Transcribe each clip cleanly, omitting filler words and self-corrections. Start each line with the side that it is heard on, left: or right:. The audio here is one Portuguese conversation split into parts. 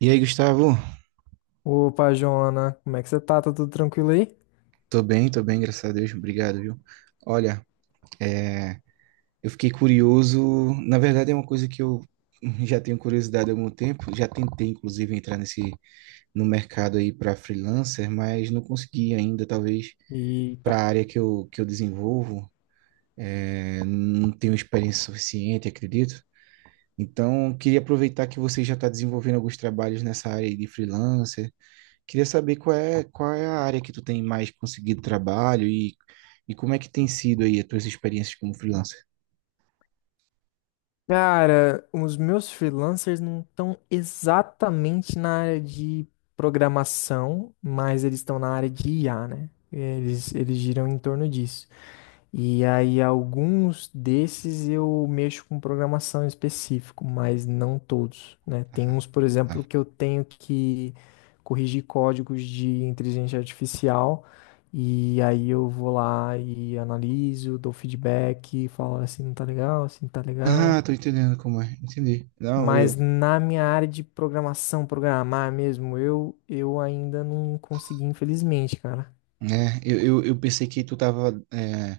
right: E aí, Gustavo?
left: Opa, Joana, como é que você tá? Tá tudo tranquilo aí?
right: Tô bem, graças a Deus. Obrigado, viu? Olha, eu fiquei curioso. Na verdade, é uma coisa que eu já tenho curiosidade há algum tempo. Já tentei, inclusive, entrar nesse no mercado aí para freelancer, mas não consegui ainda. Talvez
left: Eita.
right: para a área que eu desenvolvo, não tenho experiência suficiente, acredito. Então, queria aproveitar que você já está desenvolvendo alguns trabalhos nessa área aí de freelancer. Queria saber qual é a área que tu tem mais conseguido trabalho e como é que tem sido aí as tuas experiências como freelancer.
left: Cara, os meus freelancers não estão exatamente na área de programação, mas eles estão na área de IA, né? Eles giram em torno disso. E aí, alguns desses eu mexo com programação em específico, mas não todos, né? Tem
right: Ah,
left: uns, por exemplo,
right: tá.
left: que eu tenho que corrigir códigos de inteligência artificial, e aí eu vou lá e analiso, dou feedback, falo: "Ah, assim não tá legal, assim não tá legal."
right: Ah, tô entendendo como é. Entendi. Não,
left: Mas
right: eu,
left: na minha área de programação, programar mesmo, eu ainda não consegui, infelizmente, cara.
right: né, eu pensei que tu tava é,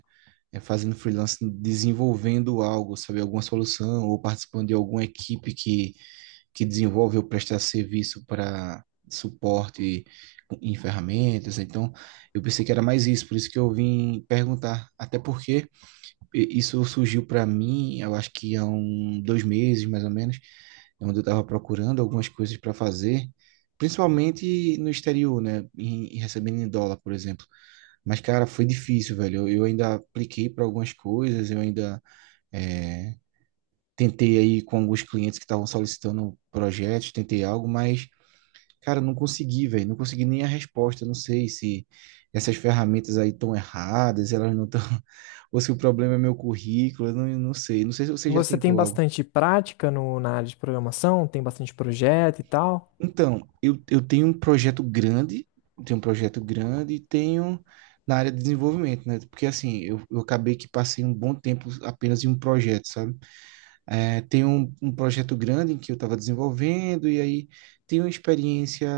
right: é, fazendo freelance, desenvolvendo algo, sabe, alguma solução ou participando de alguma equipe que desenvolve ou presta serviço para suporte em ferramentas. Então, eu pensei que era mais isso, por isso que eu vim perguntar. Até porque isso surgiu para mim, eu acho que há um, dois meses, mais ou menos, onde eu estava procurando algumas coisas para fazer, principalmente no exterior, né? Em recebendo em dólar, por exemplo. Mas, cara, foi difícil, velho. Eu ainda apliquei para algumas coisas, eu ainda é, tentei aí com alguns clientes que estavam solicitando projetos, tentei algo, mas cara, não consegui, velho. Não consegui nem a resposta. Não sei se essas ferramentas aí estão erradas, elas não estão. Ou se o problema é meu currículo, eu não sei. Não sei se você já
left: Você tem
right: tentou algo.
left: bastante prática no, na área de programação? Tem bastante projeto e tal?
right: Então, eu tenho um projeto grande, tenho um projeto grande e tenho na área de desenvolvimento, né? Porque assim, eu acabei que passei um bom tempo apenas em um projeto, sabe? É, tem um projeto grande em que eu estava desenvolvendo, e aí tenho uma experiência.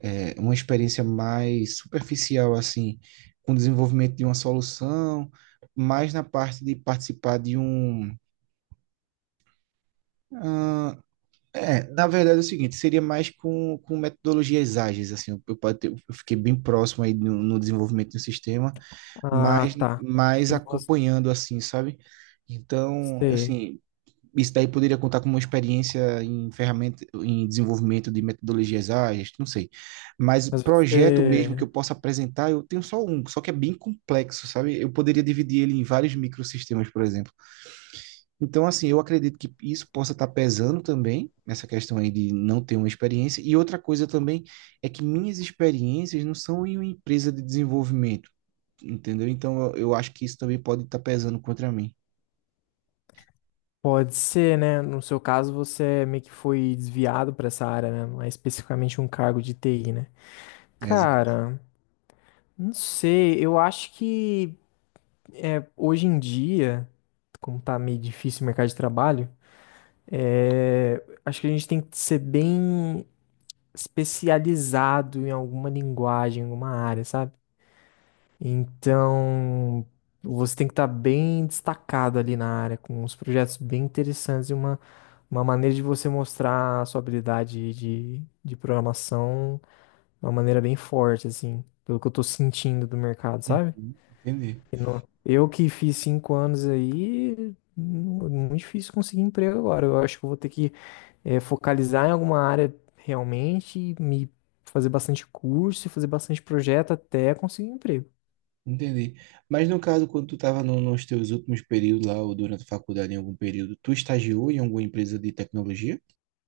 right: Uma experiência mais superficial, assim, com o desenvolvimento de uma solução, mais na parte de participar de um. ah, Na verdade é o seguinte, seria mais com metodologias ágeis, assim, eu fiquei bem próximo aí no desenvolvimento do sistema,
left: Ah,
right: mas
left: tá.
right: mais
left: E você,
right: acompanhando, assim, sabe? Então, assim, isso daí poderia contar como uma experiência em ferramenta, em desenvolvimento de metodologias ágeis, não sei. Mas
left: mas
right: projeto mesmo que
left: você
right: eu possa apresentar, eu tenho só um, só que é bem complexo, sabe? Eu poderia dividir ele em vários microsistemas, por exemplo. Então, assim, eu acredito que isso possa estar pesando também, nessa questão aí de não ter uma experiência. E outra coisa também é que minhas experiências não são em uma empresa de desenvolvimento, entendeu? Então, eu acho que isso também pode estar pesando contra mim.
left: pode ser, né? No seu caso, você é meio que foi desviado para essa área, né? Mais especificamente um cargo de TI, né?
right: Exato.
left: Cara, não sei. Eu acho que hoje em dia, como tá meio difícil o mercado de trabalho, é, acho que a gente tem que ser bem especializado em alguma linguagem, em alguma área, sabe? Então, você tem que estar bem destacado ali na área, com uns projetos bem interessantes e uma maneira de você mostrar a sua habilidade de programação de uma maneira bem forte, assim, pelo que eu tô sentindo do mercado, sabe?
right: Uhum, entendi.
left: Eu que fiz 5 anos aí, muito difícil conseguir emprego agora. Eu acho que eu vou ter que focalizar em alguma área realmente, e me fazer bastante curso e fazer bastante projeto até conseguir um emprego.
right: Entendi. Mas no caso, quando tu estava nos teus últimos períodos lá, ou durante a faculdade, em algum período, tu estagiou em alguma empresa de tecnologia?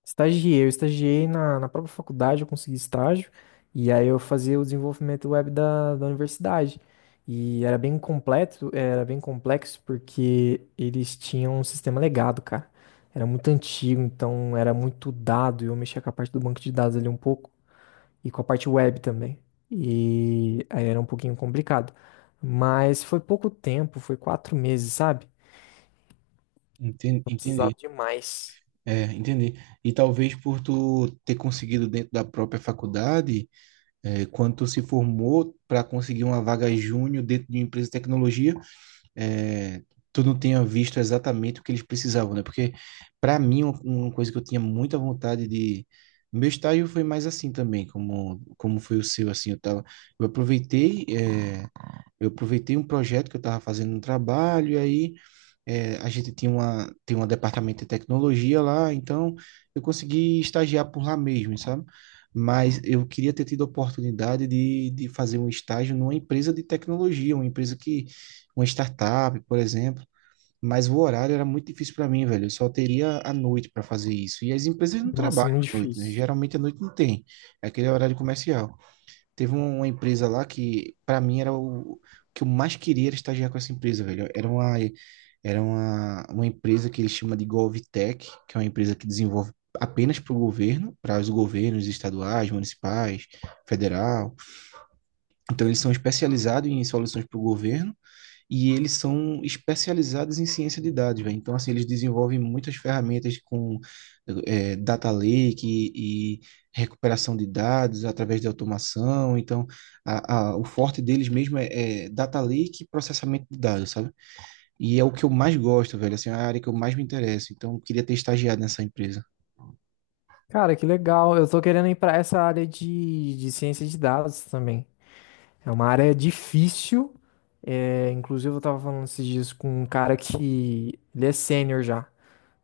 left: Estagiei. Eu estagiei na própria faculdade, eu consegui estágio, e aí eu fazia o desenvolvimento web da universidade. E era bem completo, era bem complexo, porque eles tinham um sistema legado, cara. Era muito antigo, então era muito dado, e eu mexia com a parte do banco de dados ali um pouco, e com a parte web também. E aí era um pouquinho complicado. Mas foi pouco tempo, foi 4 meses, sabe?
right: Entendi.
left: Eu
right: Entendi.
left: precisava de mais.
right: É, entendi. E talvez por tu ter conseguido dentro da própria faculdade, quando tu se formou para conseguir uma vaga júnior dentro de uma empresa de tecnologia, é, tu não tenha visto exatamente o que eles precisavam, né? Porque, para mim, uma coisa que eu tinha muita vontade de. Meu estágio foi mais assim também, como foi o seu, assim, eu tava, eu aproveitei, eu aproveitei um projeto que eu estava fazendo no trabalho, e aí a gente tinha uma, tem um departamento de tecnologia lá, então eu consegui estagiar por lá mesmo, sabe? Mas eu queria ter tido a oportunidade de fazer um estágio numa empresa de tecnologia, uma empresa que, uma startup, por exemplo. Mas o horário era muito difícil para mim, velho. Eu só teria a noite para fazer isso. E as empresas não
left: Nossa,
right: trabalham
left: muito
right: à noite, né?
left: difícil.
right: Geralmente à noite não tem. É aquele horário comercial. Teve uma empresa lá que, pra mim, era o que eu mais queria era estagiar com essa empresa, velho. Uma empresa que eles chamam de GovTech, que é uma empresa que desenvolve apenas para o governo, para os governos estaduais, municipais, federal. Então, eles são especializados em soluções para o governo e eles são especializados em ciência de dados, velho. Então, assim, eles desenvolvem muitas ferramentas com data lake e recuperação de dados através de automação. Então, o forte deles mesmo é data lake e processamento de dados, sabe? E é o que eu mais gosto, velho. Assim, é a área que eu mais me interesso. Então, eu queria ter estagiado nessa empresa.
left: Cara, que legal. Eu tô querendo ir pra essa área de ciência de dados também. É uma área difícil. É, inclusive, eu tava falando esses dias com um cara que ele é sênior já.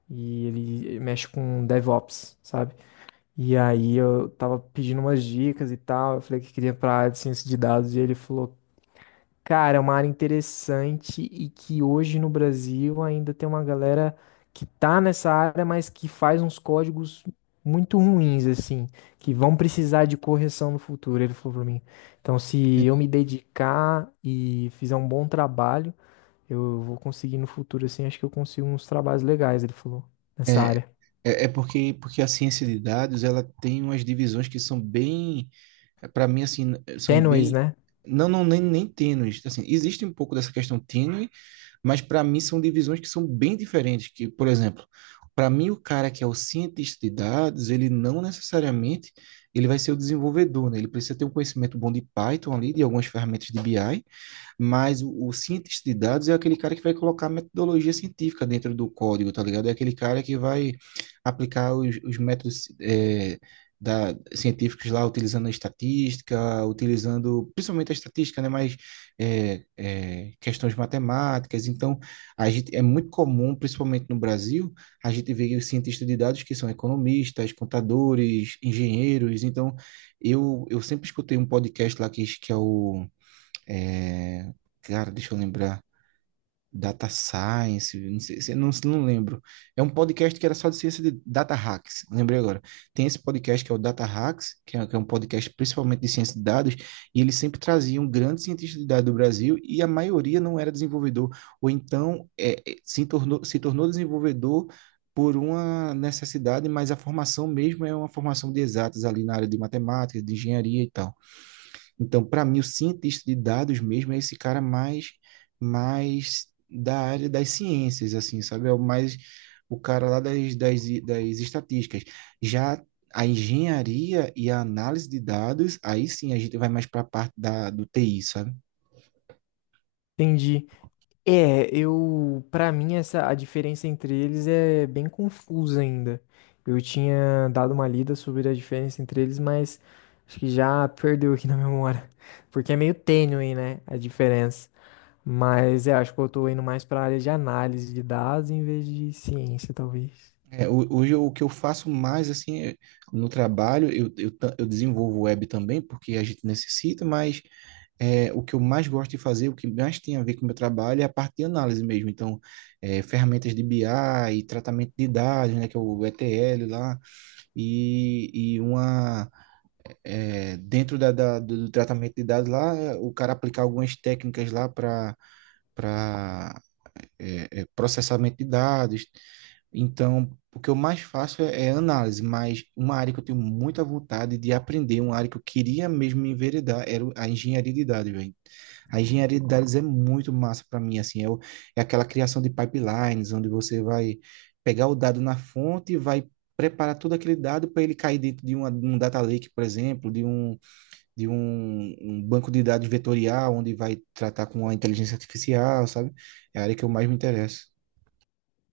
left: E ele mexe com DevOps, sabe? E aí eu tava pedindo umas dicas e tal. Eu falei que queria ir pra área de ciência de dados. E ele falou: "Cara, é uma área interessante e que hoje no Brasil ainda tem uma galera que tá nessa área, mas que faz uns códigos muito ruins, assim, que vão precisar de correção no futuro", ele falou pra mim. Então, se eu me dedicar e fizer um bom trabalho, eu vou conseguir no futuro, assim, acho que eu consigo uns trabalhos legais, ele falou, nessa
right: É,
left: área.
right: é porque, porque a ciência de dados, ela tem umas divisões que são bem para mim, assim, são
left: Tênues,
right: bem.
left: né?
right: Não, não, nem tênues. Assim, existe um pouco dessa questão tênue, mas para mim são divisões que são bem diferentes. Que, por exemplo, para mim, o cara que é o cientista de dados, ele não necessariamente ele vai ser o desenvolvedor, né? Ele precisa ter um conhecimento bom de Python ali, de algumas ferramentas de BI, mas o cientista de dados é aquele cara que vai colocar metodologia científica dentro do código, tá ligado? É aquele cara que vai aplicar os métodos científicos lá, utilizando a estatística, utilizando principalmente a estatística, né? Mas questões matemáticas. Então, a gente, é muito comum, principalmente no Brasil, a gente vê os cientistas de dados que são economistas, contadores, engenheiros. Então, eu sempre escutei um podcast lá que é o é, cara, deixa eu lembrar. Data Science, não sei, não, não lembro. É um podcast que era só de ciência de data hacks, lembrei agora. Tem esse podcast que é o Data Hacks, que é um podcast principalmente de ciência de dados, e eles sempre traziam grandes cientistas de dados do Brasil, e a maioria não era desenvolvedor, ou então se tornou, se tornou desenvolvedor por uma necessidade, mas a formação mesmo é uma formação de exatas ali na área de matemática, de engenharia e tal. Então, para mim, o cientista de dados mesmo é esse cara mais, mais da área das ciências, assim, sabe? É o mais o cara lá das estatísticas. Já a engenharia e a análise de dados, aí sim a gente vai mais para a parte da, do TI, sabe?
left: Entendi. É, pra mim essa a diferença entre eles é bem confusa ainda. Eu tinha dado uma lida sobre a diferença entre eles, mas acho que já perdeu aqui na memória, porque é meio tênue, né, a diferença. Mas é, acho que eu tô indo mais pra área de análise de dados em vez de ciência, talvez.
right: É, hoje o que eu faço mais, assim, é, no trabalho, eu desenvolvo web também, porque a gente necessita, mas o que eu mais gosto de fazer, o que mais tem a ver com o meu trabalho é a parte de análise mesmo. Então, ferramentas de BI e tratamento de dados, né, que é o ETL lá, e, e uma dentro tratamento de dados lá, o cara aplicar algumas técnicas lá para para processamento de dados. Então, o que eu mais faço é análise, mas uma área que eu tenho muita vontade de aprender, uma área que eu queria mesmo me enveredar, era a engenharia de dados, velho. A engenharia de dados é muito massa para mim, assim, é aquela criação de pipelines, onde você vai pegar o dado na fonte e vai preparar todo aquele dado para ele cair dentro de uma, de um data lake, por exemplo, de um, um banco de dados vetorial, onde vai tratar com a inteligência artificial, sabe? É a área que eu mais me interesso.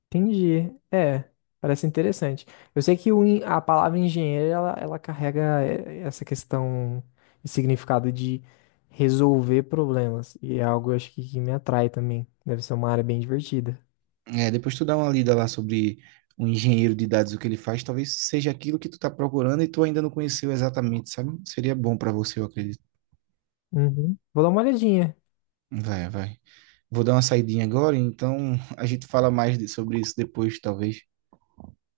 left: Entendi. É, parece interessante. Eu sei que a palavra engenheiro, ela carrega essa questão e significado de resolver problemas. E é algo, eu acho que me atrai também. Deve ser uma área bem divertida.
right: É, depois tu dá uma lida lá sobre o engenheiro de dados, o que ele faz, talvez seja aquilo que tu tá procurando e tu ainda não conheceu exatamente, sabe? Seria bom para você, eu acredito.
left: Uhum. Vou dar uma olhadinha.
right: Vai, vai. Vou dar uma saidinha agora, então a gente fala mais sobre isso depois, talvez.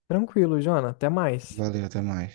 left: Tranquilo, Jona. Até mais.
right: Valeu, até mais.